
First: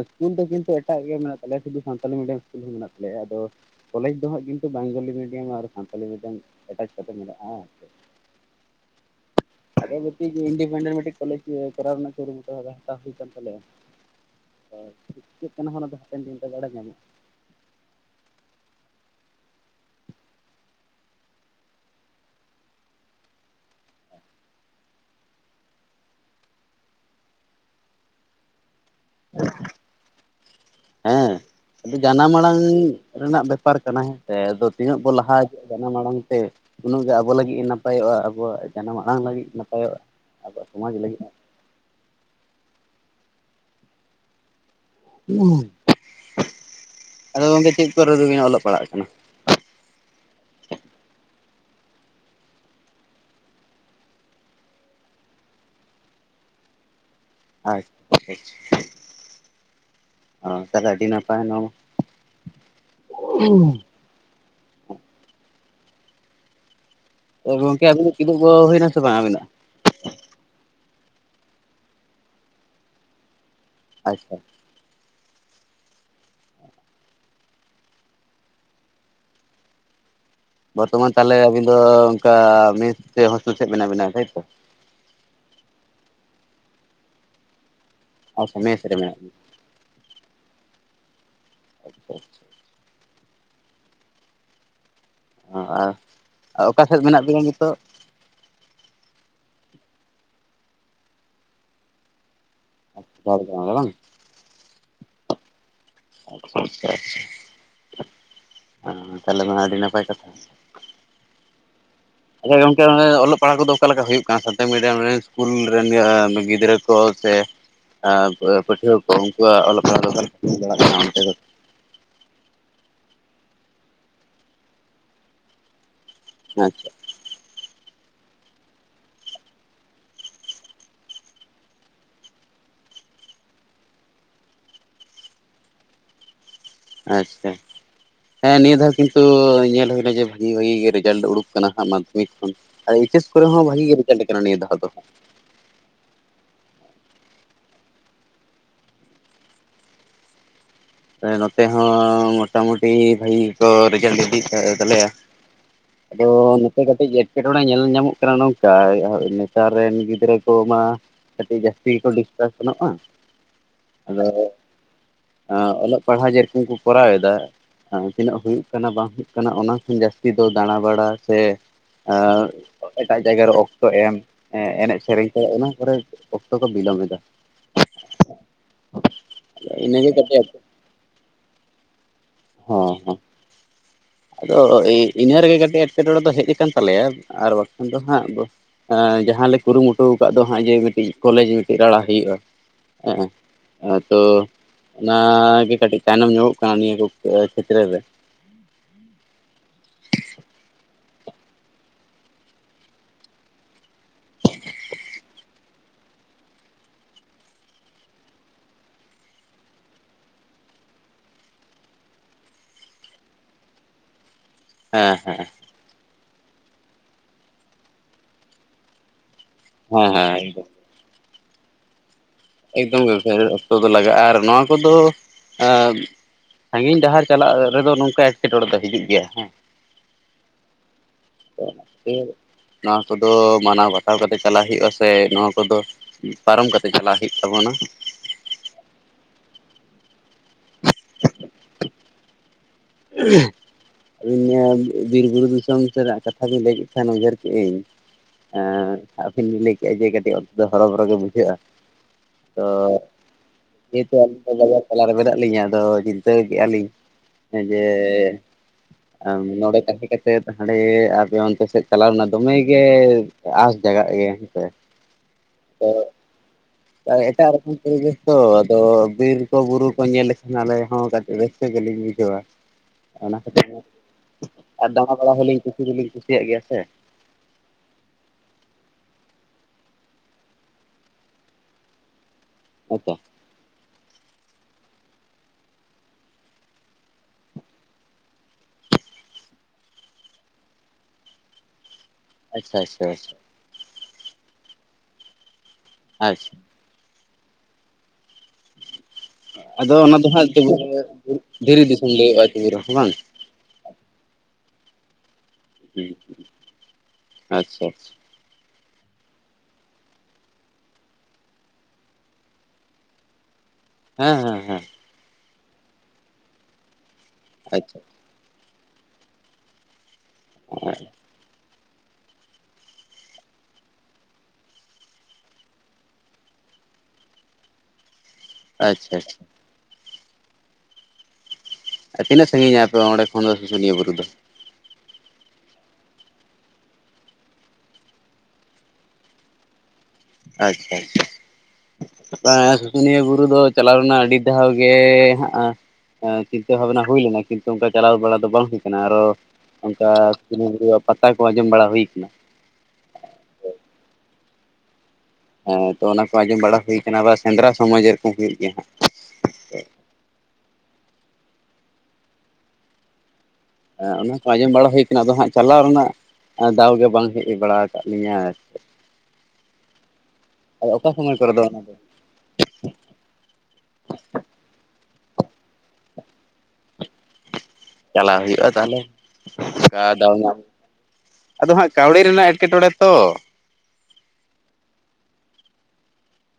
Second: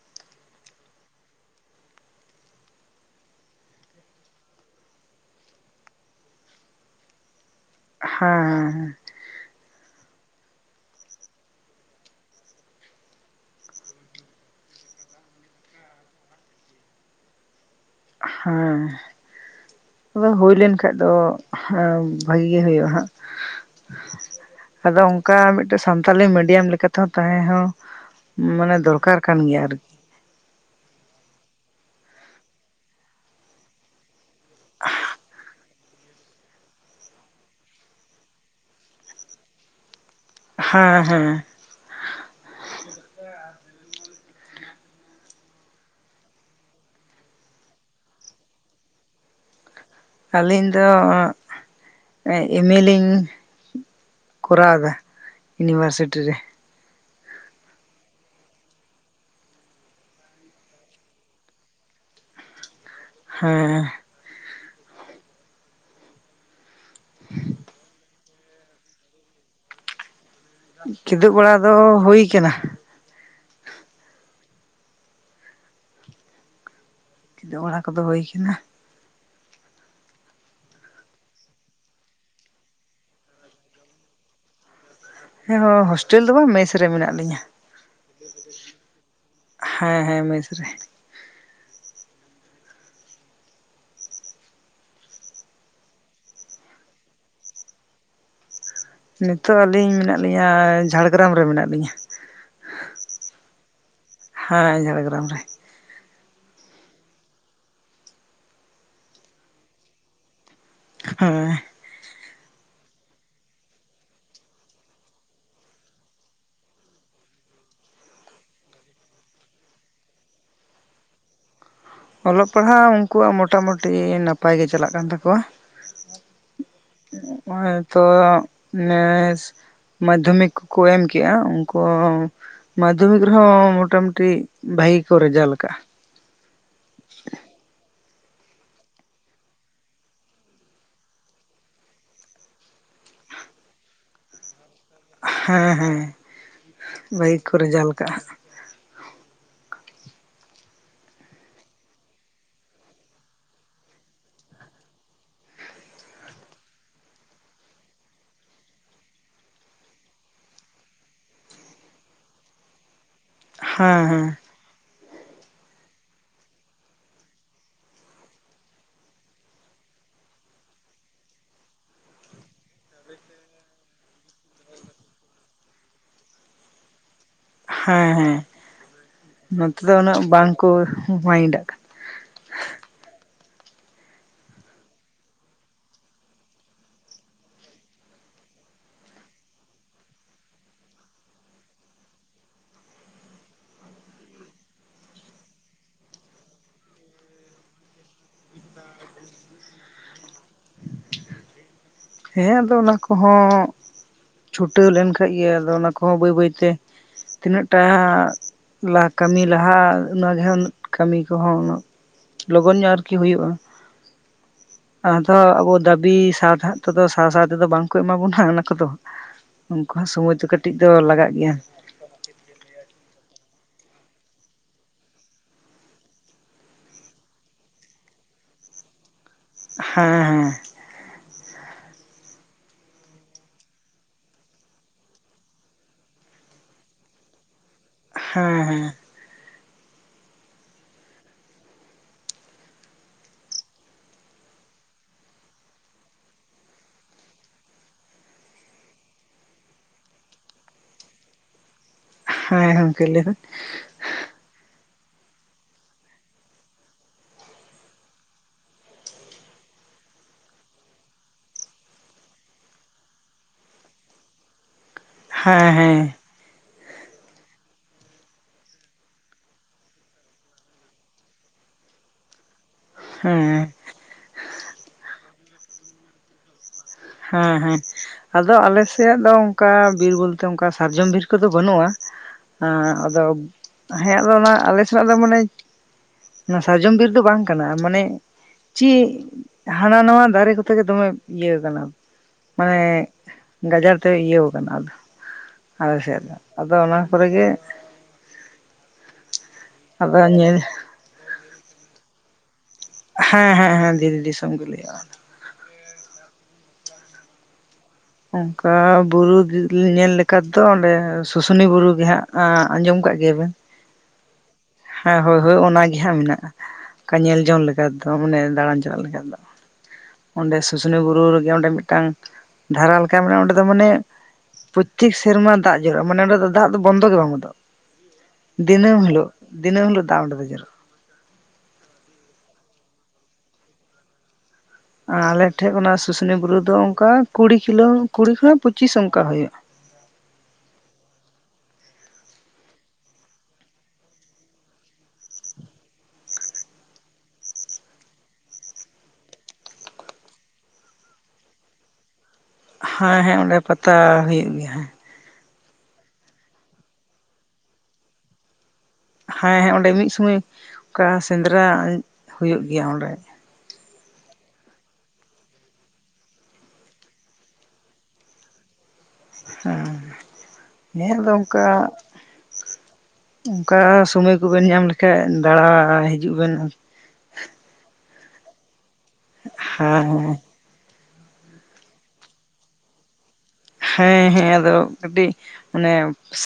[SPEAKER 1] ᱤᱥᱠᱩᱞ ᱫᱚ ᱠᱤᱱᱛᱩ ᱮᱴᱟᱜ ᱜᱮ ᱢᱮᱱᱟᱜ ᱛᱟᱞᱮᱭᱟ ᱥᱩᱫᱩ ᱥᱟᱱᱛᱟᱞᱤ ᱢᱤᱰᱟᱢ ᱤᱥᱠᱩᱞ ᱦᱚᱸ ᱢᱮᱱᱟᱜ ᱛᱟᱞᱮᱭᱟ, ᱟᱫᱚ ᱠᱚᱞᱮᱡᱽ ᱫᱚ ᱦᱟᱸᱜ ᱠᱤᱱᱛᱩ ᱵᱟᱝᱜᱟᱞᱤ ᱢᱤᱰᱤᱭᱟᱢ ᱟᱨ ᱥᱟᱱᱛᱟᱞᱤ ᱢᱤᱰᱤᱭᱟᱢ ᱮᱴᱟᱪ ᱠᱟᱛᱮ ᱢᱮᱱᱟᱜᱼᱟ ᱾
[SPEAKER 2] ᱦᱮᱸ ᱦᱮᱸ ᱦᱮᱸ ᱾
[SPEAKER 1] ᱟᱜᱮ ᱢᱤᱴᱤᱡ ᱤᱱᱵᱤᱯᱮᱱᱰᱮᱱᱴ ᱢᱤᱴᱤᱡ ᱠᱚᱞᱮᱡᱽ ᱤᱭᱟᱹ ᱠᱚᱨᱟᱣ ᱠᱩᱨᱩᱢᱩᱴᱩ ᱦᱟ ᱦᱟᱛᱟᱣ ᱦᱩᱭ ᱠᱟᱱ ᱛᱟᱞᱮᱭᱟ ᱾ ᱦᱚᱭ ᱪᱮᱫ ᱠᱟᱱᱟ ᱦᱟᱯᱮᱱ ᱫᱤᱱ ᱨᱮ ᱵᱟᱰᱟᱭ ᱧᱟᱢᱚᱜ-ᱟ ᱾
[SPEAKER 2] ᱦᱮᱸ ᱦᱩᱭ ᱞᱮᱱᱠᱷᱟᱱ ᱫᱚ ᱵᱷᱟᱜᱤ ᱦᱩᱭᱩᱜᱼᱟ ᱟᱫᱚ ᱚᱱᱠᱟ ᱢᱤᱫᱴᱟᱜ ᱥᱟᱱᱛᱟᱞᱤ ᱢᱤᱰᱤᱭᱟᱢ ᱞᱮᱠᱟ ᱛᱮ ᱛᱟᱦᱮᱸ ᱦᱚᱸ ᱢᱟᱱᱮ ᱫᱚᱨᱠᱟᱨ ᱠᱟᱱ ᱜᱮᱭᱟ ᱟᱨᱠᱤ
[SPEAKER 1] ᱦᱮᱸ ᱟᱫᱚ ᱡᱟᱱᱟᱢ ᱟᱲᱟᱝ ᱨᱮᱱᱟᱜ ᱵᱮᱯᱟᱨ ᱠᱟᱱᱟ ᱦᱮᱸ ᱥᱮ ᱟᱫᱚ ᱛᱤᱱᱟᱹᱜ ᱵᱚ ᱞᱟᱦᱟ ᱡᱟᱱᱟᱢ ᱟᱲᱟᱝ ᱛᱮ ᱩᱱᱟᱹᱜ ᱜᱮ ᱟᱵᱚ ᱞᱟᱹᱜᱤᱫ ᱱᱟᱯᱟᱭᱚᱜ-ᱟ᱾ ᱟᱵᱚᱣᱟᱜ ᱡᱟᱱᱟᱢ ᱟᱲᱟᱝ ᱞᱟᱹᱜᱤᱫ ᱱᱟᱯᱟᱭᱚᱜ-ᱟ ᱾ ᱟᱵᱚᱣᱟᱜ ᱥᱚᱢᱟᱡᱽ
[SPEAKER 2] ᱦᱮᱸ
[SPEAKER 1] ᱞᱟᱹᱭᱮᱫᱟ
[SPEAKER 2] ᱦᱮᱸ
[SPEAKER 1] [inaudible] ᱟᱫᱚ ᱜᱚᱝᱠᱮ ᱪᱮᱫ ᱠᱚᱨᱮ ᱫᱚᱵᱤᱱ ᱚᱞᱚᱜ ᱯᱟᱲᱦᱟᱜ ᱠᱟᱱᱟ?
[SPEAKER 2] ᱟᱹᱞᱤᱧ ᱫᱚ ᱮᱢ ᱮ ᱞᱤᱧ ᱠᱚᱨᱟᱣ ᱫᱟ᱾ ᱤᱭᱩᱱᱤᱵᱷᱟᱨᱥᱤᱴᱤ ᱨᱮ
[SPEAKER 1] [inaudible] ᱟᱪᱪᱷᱟ ᱟᱪᱷᱟ ᱦᱚᱸ ᱛᱟᱦᱮᱞᱮ ᱟᱹᱰᱤ ᱱᱟᱯᱟᱭᱟ ᱱᱚᱣᱟ ᱢᱟ᱾
[SPEAKER 2] ᱦᱮᱸ
[SPEAKER 1] ᱮ ᱜᱚᱝᱠᱮ ᱟᱹᱵᱤᱱᱟᱜ ᱠᱤᱫᱩᱵ ᱜᱚ ᱦᱩᱭᱱᱟ ᱥᱮ ᱵᱟᱝ ᱟᱹᱵᱤᱱᱟᱜ?
[SPEAKER 2] ᱠᱤᱫᱩᱵ ᱵᱟᱲᱟ ᱫᱚ ᱦᱩᱭ ᱠᱟᱱᱟ ᱾
[SPEAKER 1] ᱟᱪᱪᱷᱟ ᱾
[SPEAKER 2] ᱠᱤᱫᱩᱜ ᱵᱟᱲᱟ ᱠᱚᱫᱚ ᱦᱩᱭ ᱟᱠᱟᱱᱟ ᱾
[SPEAKER 1] ᱵᱚᱨᱛᱚᱢᱟᱱ ᱛᱟᱦᱚᱞᱮ ᱟᱹᱵᱤᱱ ᱫᱚ ᱚᱱᱠᱟ ᱢᱮᱥ ᱥᱮ ᱦᱚᱥᱴᱮᱞ ᱥᱮᱫ ᱢᱮᱱᱟᱜ ᱵᱤᱱᱟ, ᱛᱟᱭ ᱛᱚ?
[SPEAKER 2] ᱦᱮᱸ ᱦᱚᱥᱴᱮᱞ ᱫᱚ ᱵᱟᱝ ᱢᱮᱥ ᱨᱮ ᱢᱮᱱᱟᱜ ᱞᱤᱧᱟ ᱾
[SPEAKER 1] ᱟᱪᱪᱷᱟ ᱢᱮᱥ ᱨᱮ ᱢᱮᱱᱟᱜ ᱵᱤᱱᱟ ᱾
[SPEAKER 2] ᱦᱮᱸ ᱦᱮᱸ ᱢᱮᱥ ᱨᱮ ᱾
[SPEAKER 1] ᱟᱪᱪᱷᱟ ᱟᱪᱪᱷᱟ ᱾ ᱦᱚᱸ ᱟᱨ, ᱚᱠᱟ ᱥᱮᱫ ᱢᱮᱱᱟᱜ ᱵᱤᱱᱟ ᱱᱤᱛᱚᱜ?
[SPEAKER 2] ᱱᱤᱛᱚᱜ ᱟᱹᱞᱤᱧ ᱢᱮᱱᱟᱜ ᱞᱤᱧᱟᱹ ᱡᱷᱟᱲᱜᱨᱟᱢ ᱨᱮ ᱢᱮᱱᱟᱜ ᱞᱤᱧᱟᱹ ᱾
[SPEAKER 1] ᱟ [inaudible] ᱡᱷᱟᱲᱜᱨᱟᱢ ᱨᱮ ᱵᱟᱝ
[SPEAKER 2] ᱦᱮᱸ ᱡᱷᱟᱲᱜᱨᱟᱢ ᱨᱮ ᱾
[SPEAKER 1] ᱟᱪᱪᱷᱟ ᱟᱪᱪᱷᱟ ᱟᱪᱷᱟ ᱦᱚᱸ ᱛᱟᱦᱚᱞᱮ ᱢᱟ ᱟᱹᱰᱤ ᱱᱟᱯᱟᱭ ᱠᱟᱛᱷᱟ ᱾
[SPEAKER 2] ᱦᱮᱸ
[SPEAKER 1] ᱟᱪᱪᱷᱟ ᱜᱚᱢᱠᱮ ᱚᱞᱚᱜ ᱯᱟᱲᱦᱟᱜ ᱠᱚᱫᱚ ᱟᱫᱚ ᱜᱚᱸᱠᱮ ᱚᱸᱰᱮ ᱚᱞᱚᱜ ᱯᱟᱲᱦᱟᱣ ᱚᱠᱟ ᱞᱮᱠᱟ ᱦᱩᱭᱩᱜ ᱠᱟᱱᱟ ᱥᱟᱱᱛᱟᱲᱤ ᱢᱤᱰᱤᱭᱟᱢ ᱨᱮᱱ ᱤᱥᱠᱩᱞ ᱨᱮᱱ ᱜᱤᱫᱽᱨᱟᱹ ᱠᱚ ᱥᱮ ᱟ ᱯᱟᱹᱴᱷᱩᱣᱟᱹ ᱠᱚ ᱩᱱᱠᱩᱣᱟᱜ ᱚᱞᱚᱜ ᱯᱟᱲᱦᱟᱣ ᱫᱚ ᱚᱠᱟ ᱞᱮᱠᱟ ᱪᱟᱞᱟᱜ ᱠᱟᱱᱟ ᱚᱱᱛᱮ ᱫᱚ ᱾
[SPEAKER 2] ᱚᱞᱚᱜ ᱯᱟᱲᱦᱟᱜ ᱩᱱᱠᱩᱣᱟᱜ ᱢᱚᱴᱟᱢᱩᱴᱤ ᱱᱟᱯᱟᱭ ᱜᱮ ᱪᱟᱞᱟᱜ ᱠᱟᱱ ᱛᱟᱠᱚᱣᱟ ᱾
[SPEAKER 1] [inaudible] ᱟᱪᱪᱷᱟ
[SPEAKER 2] [inaudible] ᱱᱚᱼᱚᱭ ᱛᱚ ᱱᱮᱥ ᱢᱟᱫᱽᱫᱷᱚᱢᱤᱠ ᱠᱚᱠᱚ ᱮᱢ ᱠᱮᱜ-ᱟ᱾ ᱩᱱᱠᱩ ᱢᱟᱫᱽᱫᱷᱚᱢᱤᱠ ᱨᱮᱦᱚᱸ ᱢᱚᱴᱟ ᱢᱩᱴᱤ ᱵᱷᱟᱜᱤ ᱠᱚ ᱨᱮᱡᱟᱞ ᱟᱠᱟᱜ-ᱟ ᱾
[SPEAKER 1] ᱟᱪᱪᱷᱟ ᱾ ᱦᱮᱸ ᱱᱤᱭᱟᱹ ᱫᱷᱟᱣ ᱠᱤᱱᱛᱩ ᱧᱮᱞ ᱦᱩᱭᱱᱟ ᱡᱮ ᱵᱷᱟᱜᱤ ᱵᱷᱟᱜᱤ ᱜᱮ ᱨᱮᱡᱟᱞᱴ ᱩᱰᱩᱠ ᱟᱠᱟᱱᱟ ᱦᱜ ᱢᱟᱫᱽᱫᱷᱚᱢᱤᱠ ᱠᱷᱚᱱ ᱾ ᱟᱨ ᱮᱪ ᱮᱥ ᱠᱚᱨᱮ ᱦᱚᱸ ᱵᱷᱟᱜᱤ ᱜᱮ ᱨᱮᱡᱟᱞᱴ ᱠᱟᱱᱟ ᱱᱤᱭᱟᱹ ᱫᱟᱣ ᱫᱚ ᱾
[SPEAKER 2] ᱦᱮᱸ ᱦᱮᱸ ᱵᱷᱟᱜᱤ ᱠᱚ ᱨᱮᱡᱟᱞ ᱟᱠᱟᱜ-ᱟ ᱾
[SPEAKER 1] ᱦᱮᱸ ᱱᱚᱛᱮ ᱦᱚᱸ ᱢᱚᱴᱟᱢᱩᱴᱤ ᱵᱷᱟᱜᱤ ᱜᱮᱠᱚ ᱨᱮᱡᱟᱞᱴ ᱤᱫᱤ ᱭᱮᱫ ᱛᱟᱞᱮᱭᱟ ᱾ [inaudible] ᱟᱫᱚ ᱱᱚᱛᱮ ᱠᱟᱹᱴᱤᱡ ᱮᱸᱴᱠᱮᱴᱚᱬᱮ ᱧᱮᱞ ᱧᱟᱢᱚᱜ ᱠᱟᱱᱟ ᱱᱚᱝᱠᱟ ᱱᱮᱛᱟᱨ ᱨᱮᱱ ᱜᱤᱫᱽᱨᱟᱹ ᱠᱚᱢᱟ ᱠᱟᱹᱴᱤᱡ ᱡᱟᱹᱥᱛᱤ ᱜᱮᱠᱚ ᱰᱤᱥᱠᱟᱥᱚᱱᱚᱜ-ᱟ ᱾
[SPEAKER 2] ᱦᱮᱸ ᱦᱮᱸ᱾
[SPEAKER 1] ᱚᱞᱚᱜ ᱯᱟᱲᱦᱟᱜ ᱡᱮᱨᱚᱠᱚᱢ ᱠᱚ ᱠᱚᱨᱟᱣ ᱮᱫᱟ ᱦᱮᱸ ᱛᱤᱱᱟᱹᱜ ᱦᱩᱭᱩᱜ ᱠᱟᱱᱟ ᱵᱟᱝ ᱦᱩᱭᱩᱜ ᱠᱟᱱᱟ ᱚᱱᱟ ᱠᱷᱚᱱ ᱡᱟᱹᱥᱛᱤ ᱫᱚ ᱫᱟᱬᱟᱵᱟᱲᱟ ᱥᱮ [unintelligible] ᱮᱴᱟᱜ ᱡᱟᱭᱜᱟ ᱨᱮ ᱚᱠᱛᱚ ᱮᱢ᱾ ᱦᱮᱸ ᱮᱱᱮᱡ ᱥᱮᱨᱮᱧ ᱛᱮ ᱚᱱᱟ ᱠᱚᱨᱮ ᱚᱠᱛᱚ ᱠᱚ ᱵᱤᱞᱚᱢ ᱮᱫᱟ ᱾
[SPEAKER 2] ᱦᱮᱸ ᱦᱮᱸ ᱱᱚᱛᱮ ᱫᱚ
[SPEAKER 1] ᱤᱱᱟᱹᱜᱮ
[SPEAKER 2] ᱩᱱᱟᱹᱜ
[SPEAKER 1] ᱠᱟᱹᱴᱤᱡ
[SPEAKER 2] ᱵᱟᱝᱠᱚ ᱢᱟᱭᱤᱱᱰᱟᱜ ᱠᱟᱱᱟ ᱾
[SPEAKER 1] ᱦᱮ ᱦᱮᱸ ᱟᱫᱚ ᱤᱱᱟᱹ ᱨᱮᱜᱮ ᱠᱟᱹᱴᱤᱡ ᱮᱴᱠᱮᱴᱚᱬᱮ ᱫᱚ ᱦᱮᱡ ᱟᱠᱟᱱ ᱛᱟᱞᱮᱭᱟ᱾ ᱟᱨ ᱵᱟᱝᱠᱷᱟᱱ ᱫᱚ ᱦᱟᱸᱜ ᱮ ᱡᱟᱦᱟᱸ ᱞᱮ ᱠᱩᱨᱩᱢᱩᱴᱩ ᱟᱠᱟᱫ ᱫᱚ ᱦᱟᱸᱜ ᱡᱮ ᱢᱤᱫᱴᱮᱡ ᱠᱚᱞᱮᱡᱽ ᱢᱤᱫᱴᱮᱡ ᱨᱟᱲᱟ ᱦᱩᱭᱩᱜᱼᱟ ᱾ ᱦᱮᱸ ᱛᱚ ᱚᱱᱟᱜᱮ ᱠᱟᱹᱴᱤᱡ ᱛᱟᱭᱱᱚᱢ ᱧᱚᱜᱚᱜ ᱠᱟᱱᱟ ᱱᱤᱭᱟᱹ ᱠᱚ ᱠᱷᱮᱛᱨᱮ ᱨᱮ᱾ [inaudible]
[SPEAKER 2] ᱦᱮᱸ ᱟᱫᱚ ᱚᱱᱟ ᱠᱚᱦᱚᱸ ᱪᱷᱩᱴᱟᱹᱣ ᱞᱮᱱᱠᱟᱱ‌ ᱜᱮ ᱟᱫᱚ ᱚᱱᱟ ᱠᱚᱦᱚᱸ ᱵᱟᱹᱭ ᱵᱟᱹᱭᱛᱮ ᱛᱤᱱᱟᱹᱜ ᱴᱟ ᱦᱟᱸᱜ ᱞᱟᱦᱟ ᱠᱟᱹᱢᱤ ᱞᱟᱦᱟ ᱚᱱᱟᱱᱟ ᱡᱟᱦᱟᱱ ᱠᱟᱹᱢᱤ ᱠᱚᱦᱚᱸ ᱩᱱᱟᱹᱜ ᱞᱚᱜᱚᱱ ᱧᱚᱜ ᱟᱨᱠᱤ ᱦᱩᱭᱩᱜᱼᱟ
[SPEAKER 1] ᱦᱮᱸ ᱦᱮᱸ
[SPEAKER 2] ᱟᱫᱷᱟ ᱟᱵᱚ ᱫᱟᱹᱵᱤ ᱥᱟᱶᱛᱮ ᱦᱟᱸᱜ ᱱᱤᱛᱚᱜ ᱫᱚ ᱥᱟᱶ ᱥᱟᱶ ᱛᱮᱫᱚ ᱵᱟᱝ ᱠᱚ ᱮᱢᱟ ᱵᱚᱱᱟ ᱚᱱᱟ ᱠᱚᱫᱚ ᱩᱱᱠᱩ
[SPEAKER 1] ᱦᱮᱸ
[SPEAKER 2] ᱦᱚᱸ ᱥᱚᱢᱚᱭ ᱫᱚ
[SPEAKER 1] ᱦᱮᱸ
[SPEAKER 2] ᱠᱟᱹᱴᱤᱡ ᱫᱚ ᱞᱟᱜᱟᱜ ᱜᱮᱭᱟ᱾
[SPEAKER 1] ᱮᱠᱫᱚᱢ ᱜᱚᱝᱠᱮ ᱚᱠᱛᱚ ᱫᱚ ᱞᱟᱜᱟᱜᱼᱟ ᱟᱨ ᱱᱚᱣᱟ ᱠᱚᱫᱚ ᱮ ᱥᱟᱺᱜᱤᱧ ᱰᱟᱦᱟᱨ ᱪᱟᱞᱟᱜ ᱨᱮᱫᱚ ᱱᱚᱝᱠᱟ ᱮᱴᱠᱮᱴᱚᱬᱮ ᱫᱚ ᱦᱤᱡᱩᱜ ᱜᱮᱭᱟ ᱦᱮᱸ
[SPEAKER 2] ᱦᱮᱸ ᱦᱮᱸ ᱾
[SPEAKER 1] [unintelligible] ᱱᱚᱣᱟ ᱠᱚᱫᱚ ᱢᱟᱱᱟᱣ ᱵᱟᱛᱟᱣ ᱠᱟᱛᱮ ᱪᱟᱞᱟᱜ ᱦᱩᱭᱩᱜᱼᱟ ᱥᱮ ᱱᱚᱣᱟ ᱠᱚᱫᱚ ᱯᱟᱨᱚᱢ ᱠᱟᱛᱮᱜ ᱪᱟᱞᱟᱜ ᱦᱳᱭᱳᱜ ᱛᱟᱵᱚᱱᱟ ᱾
[SPEAKER 2] ᱦᱮᱸ ᱦᱮᱸ ᱾
[SPEAKER 1] ᱩᱸᱦ ᱟᱹᱵᱤᱱᱤᱭᱟᱹ ᱵᱤᱨᱼᱵᱩᱨᱩ ᱫᱤᱥᱚᱢ ᱥᱮᱫᱟᱜ ᱠᱟᱛᱷᱟ ᱵᱮᱱ ᱞᱟᱹᱭ ᱠᱮᱜ ᱠᱷᱟᱱ ᱩᱭᱦᱟᱹᱨ ᱠᱮᱫᱟᱹᱧ ᱟᱹᱵᱤᱱ ᱵᱮᱱ ᱞᱟᱹᱭ ᱠᱮᱫᱟ ᱡᱮ ᱠᱟᱹᱴᱤᱡ ᱚᱱᱫᱚ ᱫᱚ ᱦᱚᱨᱚᱵᱚᱨᱚᱜ ᱜᱮ ᱵᱩᱡᱷᱟᱹᱜᱼᱟ ᱾
[SPEAKER 2] ᱦᱮᱸ ᱦᱮᱸ ᱜᱚᱝᱠᱮ ᱞᱟᱹᱭ ᱵᱮᱱ
[SPEAKER 1] ᱟᱹᱞᱤᱧ ᱡᱮᱦᱮᱛᱩ ᱫᱚ ᱵᱟᱡᱟᱨ ᱛᱟᱞᱟᱨᱮ ᱢᱮᱱᱟᱜ ᱞᱤᱧᱟᱹ ᱟᱫᱚ ᱪᱤᱱᱛᱟᱹ ᱠᱮᱫᱼᱟ ᱞᱤᱧ, ᱡᱮ ᱱᱚᱰᱮ ᱛᱟᱦᱮᱸ ᱠᱟᱛᱮᱜ ᱦᱟᱸᱰᱮ ᱟᱯᱮ ᱚᱱᱛᱮ ᱥᱮᱫ ᱪᱟᱞᱟᱣ ᱨᱮᱱᱟᱜ ᱫᱚᱢᱮ ᱜᱮ ᱟᱥ ᱡᱟᱜᱟᱜ‌ ᱜᱮᱭᱟ ᱦᱮᱸ ᱥᱮ ᱾
[SPEAKER 2] ᱦᱟᱸ ᱦᱮᱸ ᱾
[SPEAKER 1] ᱮᱴᱟᱜ ᱨᱚᱠᱚᱢ ᱯᱚᱨᱤᱵᱮᱥ ᱛᱚ ᱟᱫᱚ ᱵᱤᱨ ᱠᱚ ᱵᱩᱨᱩ ᱠᱚ ᱧᱮᱞ ᱞᱮᱠᱷᱟᱱ ᱟᱞᱮ ᱦᱚᱸ ᱠᱟᱹᱴᱤᱡ ᱠᱟᱹ ᱜᱮᱞᱤᱧ ᱵᱩᱡᱟᱹᱣᱟ ᱾ ᱚᱱᱟ
[SPEAKER 2] ᱦᱮᱸ
[SPEAKER 1] ᱠᱷᱟᱹᱛᱤᱨ ᱟᱨ ᱫᱟᱬᱟ ᱵᱟᱲᱟ ᱦᱚᱸᱞᱤᱧ ᱠᱩᱥᱤ ᱫᱚᱞᱤᱧ ᱠᱩᱥᱤᱭᱟᱜ ᱜᱮᱭᱟ ᱥᱮ
[SPEAKER 2] ᱦᱮᱸ ᱦᱮᱸ ᱾ ᱟᱫᱚ ᱟᱞᱮᱥᱮᱫ ᱫᱚ ᱚᱱᱠᱟ ᱵᱤᱨ ᱵᱚᱞᱛᱮ ᱚᱱᱠᱟ ᱥᱟᱨᱡᱚᱢ ᱵᱤᱨ ᱠᱚᱫᱚ ᱵᱟᱹᱱᱩᱜᱼᱟ᱾ ᱦᱮᱸ
[SPEAKER 1] ᱦᱮᱸᱛᱚ
[SPEAKER 2] ᱟᱫᱚ ᱦᱮᱸᱫᱚ ᱚᱱᱟ ᱟᱞᱮ ᱥᱮᱱᱟᱜ ᱫᱚ ᱢᱟᱱᱮ ᱚᱱᱟ ᱥᱟᱨᱡᱚᱢ ᱵᱤᱨ ᱫᱚ ᱵᱟᱝ ᱠᱟᱱᱟ ᱢᱟᱱᱮ ᱪᱮᱜ ᱦᱟᱱᱟ ᱱᱟᱣᱟ ᱫᱟᱨᱮ ᱠᱚᱛᱮ ᱜᱮ ᱫᱚᱢᱮ ᱤᱭᱟᱹ ᱠᱟᱱᱟ ᱾
[SPEAKER 1] ᱟᱪᱪᱷᱟ
[SPEAKER 2] ᱢᱟᱱᱮ
[SPEAKER 1] ᱟᱪᱪᱷᱟ ᱟᱪᱪᱷᱟ
[SPEAKER 2] ᱜᱟᱡᱟᱲ ᱛᱮ ᱤᱭᱟᱹᱣ ᱠᱟᱱᱟ ᱟᱫᱚ ᱟᱞᱮ ᱥᱮᱫ ᱫᱚ᱾
[SPEAKER 1] ᱟᱪᱪᱷᱟ
[SPEAKER 2] ᱟᱫᱚ ᱚᱱᱟ ᱠᱚᱨᱮ ᱜᱮ
[SPEAKER 1] ᱟᱫᱚ ᱚᱱᱟ ᱫᱚ ᱦᱟᱸᱜ ᱪᱮᱫ ᱫᱷᱤᱨᱤ ᱫᱤᱥᱚᱢ ᱞᱟᱹᱭᱚᱜᱼᱟ [unintelligible] ᱫᱚ ᱵᱟᱝ᱾
[SPEAKER 2] ᱦᱮᱸ ᱦᱮᱸ ᱦᱮᱸ ᱫᱤᱨᱤ ᱫᱤᱥᱚᱢ ᱜᱮ ᱞᱟᱹᱭᱚᱜᱼᱟ᱾
[SPEAKER 1] ᱦᱩᱸ ᱟᱪᱪᱷᱟ ᱟᱪᱷᱟ᱾
[SPEAKER 2] ᱚᱱᱠᱟ ᱵᱩᱨᱩ ᱧᱮᱞ ᱞᱮᱠᱟ ᱛᱚ ᱚᱸᱰᱮ ᱥᱩᱥᱩᱱᱤ ᱵᱩᱨᱩ ᱜᱮ ᱦᱟᱸᱜ ᱟᱸᱡᱚᱢ ᱟᱠᱟᱜ ᱜᱮᱭᱟᱵᱮᱱ᱾
[SPEAKER 1] ᱦᱮᱸ ᱦᱮᱸ ᱦᱮᱸ᱾
[SPEAKER 2] ᱦᱮᱸ ᱦᱳᱭ ᱦᱳᱭ ᱚᱱᱟᱱᱟᱜᱮ ᱦᱟᱸᱜ ᱢᱮᱱᱟᱜᱼᱟ᱾ ᱚᱱᱠᱟ ᱧᱮᱞ ᱡᱚᱝ ᱞᱮᱠᱟ
[SPEAKER 1] ᱟᱪᱪᱷᱟ
[SPEAKER 2] ᱫᱚ ᱢᱟᱱᱮ ᱫᱟᱬᱟᱱ ᱪᱟᱞᱟᱜ ᱞᱮᱠᱟ ᱫᱚ᱾ ᱚᱸᱰᱮ ᱥᱩᱥᱩᱱᱤ ᱵᱩᱨᱩ ᱨᱮᱜᱮ ᱚᱸᱰᱮ ᱢᱤᱫᱴᱟᱝ ᱫᱷᱟᱨᱟ ᱞᱮᱠᱟ ᱢᱮᱱᱟᱜᱼᱟ ᱚᱸᱰᱮ ᱫᱚ ᱢᱟᱱᱮ ᱯᱨᱚᱛᱛᱮᱠ ᱥᱮᱨᱢᱟ ᱫᱟᱜ ᱡᱚᱨᱚᱜᱼᱟ ᱢᱟᱱᱮ ᱚᱸᱰᱮ ᱫᱚ ᱫᱟᱜ ᱫᱚ ᱵᱚᱱᱫᱚ ᱜᱮ ᱵᱟᱝ ᱵᱚᱱᱫᱚᱜᱼᱟ᱾ ᱫᱤᱱᱟᱹᱢ
[SPEAKER 1] ᱟᱪᱪᱷᱟ
[SPEAKER 2] ᱦᱤᱞᱚᱜ
[SPEAKER 1] ᱟᱪᱪᱷᱟ
[SPEAKER 2] ᱫᱤᱱᱟᱹᱢ ᱦᱤᱞᱚᱜ ᱫᱟᱜ ᱚᱸᱰᱮ ᱫᱚ ᱡᱚᱨᱚᱜᱼᱟ᱾
[SPEAKER 1] ᱟᱨ ᱛᱤᱱᱟᱹᱜ ᱥᱟᱺᱜᱤᱧᱟ ᱟᱯᱮ ᱚᱸᱰᱮ ᱠᱷᱚᱱ ᱫᱚ ᱥᱩᱥᱩᱱᱤᱭᱟᱹ ᱵᱩᱨᱩ ᱫᱚ?
[SPEAKER 2] ᱟᱨ ᱟᱞᱮᱴᱷᱮᱜ ᱠᱷᱚᱱᱟᱜ ᱥᱩᱥᱩᱱᱤᱭᱟᱹ ᱵᱩᱨᱩ ᱫᱚ ᱚᱱᱠᱟ ᱠᱩᱲᱤ ᱠᱤᱞᱳ ᱠᱩᱲᱤ ᱠᱷᱚᱱᱟᱜ ᱯᱩᱪᱤᱥ ᱚᱱᱠᱟ ᱦᱩᱭᱩᱜᱼᱟ᱾
[SPEAKER 1] ᱟᱪᱪᱷᱟ ᱟᱪᱪᱷᱟ᱾ ᱦᱮᱸ ᱥᱩᱥᱩᱱᱤᱭᱟᱹ ᱵᱩᱨᱩ ᱫᱚ ᱪᱟᱞᱟᱣ ᱞᱮᱱᱟ ᱟᱹᱰᱤ ᱫᱷᱟᱣ ᱜᱮ ᱦᱟᱸᱜ ᱟ ᱪᱤᱱᱛᱟᱹ ᱵᱷᱟᱵᱱᱟ ᱠᱚ ᱦᱩᱭ ᱞᱮᱱᱟ ᱠᱤᱱᱛᱩ ᱚᱱᱠᱟ ᱪᱟᱞᱟᱣ ᱵᱟᱲᱟ ᱫᱚ ᱵᱟᱝ ᱦᱩᱭ ᱠᱟᱱᱟ ᱟᱨᱚ ᱚᱱᱠᱟ ᱪᱤᱱᱟᱵᱟᱨᱭᱳ ᱯᱟᱛᱟ ᱠᱚ ᱟᱸᱡᱚᱢ ᱵᱟᱲᱟ ᱦᱳᱭ ᱠᱟᱱᱟ᱾
[SPEAKER 2] ᱦᱟᱸ ᱦᱮᱸ ᱚᱸᱰᱮ ᱯᱟᱛᱟ ᱦᱩᱭᱩᱜ ᱜᱮᱭᱟ ᱦᱮᱸ
[SPEAKER 1] ᱦᱮᱸ ᱛᱚ ᱚᱱᱟ ᱠᱚ ᱟᱸᱡᱚ ᱵᱟᱲᱟ ᱦᱳᱭ ᱠᱟᱱᱟ ᱵᱟ ᱥᱮᱸᱱᱫᱨᱟ ᱥᱚᱢᱚᱭ ᱡᱮᱨᱚᱠᱚᱢ ᱦᱩᱭᱩᱜ ᱜᱮᱭᱟ ᱦᱟᱸᱜ
[SPEAKER 2] ᱦᱮᱸ ᱦᱮᱸ ᱚᱸᱰᱮ ᱢᱤᱫ ᱥᱳᱢᱚᱭ ᱚᱱᱠᱟ ᱥᱮᱸᱱᱫᱨᱟ ᱦᱩᱭᱩᱜ ᱜᱮᱭᱟ ᱚᱸᱰᱮ
[SPEAKER 1] ᱚᱱᱟ ᱠᱚ ᱟᱸᱡᱚᱢ ᱵᱟᱲᱟ ᱦᱩᱭ ᱠᱟᱱᱟ ᱟᱫᱚ ᱦᱟᱜ ᱪᱟᱞᱟᱣ ᱨᱮᱱᱟᱜ ᱫᱟᱣ ᱜᱮ ᱵᱟᱝ ᱦᱮᱡ ᱵᱟᱲᱟ ᱟᱠᱟᱫ ᱞᱤᱧᱟᱹ ᱟᱨ
[SPEAKER 2] ᱦᱮᱸ
[SPEAKER 1] ᱚᱠᱟ
[SPEAKER 2] ᱱᱮᱜ
[SPEAKER 1] ᱥᱚᱢᱚᱭ ᱠᱚᱨᱮ ᱫᱚ
[SPEAKER 2] ᱱᱚᱝᱠᱟ
[SPEAKER 1] ᱚᱱᱟ ᱫᱚ
[SPEAKER 2] ᱚᱱᱠᱟ ᱥᱚᱢᱚᱭ ᱠᱚᱵᱮᱱ ᱧᱟᱢ ᱞᱮᱠᱷᱟᱡ ᱫᱟᱬᱟ ᱦᱤᱡᱩᱜ ᱵᱮᱱ
[SPEAKER 1] ᱪᱟᱞᱟᱣ ᱦᱩᱭᱩᱜᱼᱟ ᱛᱟᱦᱚᱞᱮ ᱪᱮᱠᱟᱭ
[SPEAKER 2] ᱦᱮᱸ
[SPEAKER 1] ᱫᱷᱟᱣ
[SPEAKER 2] ᱦᱮᱸ
[SPEAKER 1] ᱧᱟᱢ ᱟᱫᱚ ᱦᱟᱸᱜ ᱠᱟᱹᱣᱰᱤ ᱨᱮᱱᱟᱜ ᱮᱴᱠᱮᱴᱚᱬᱮ ᱛᱚ
[SPEAKER 2] ᱦᱮᱸ ᱦᱮᱸ ᱟᱫᱚ ᱠᱟᱹᱴᱤᱡ ᱢᱟᱱᱮ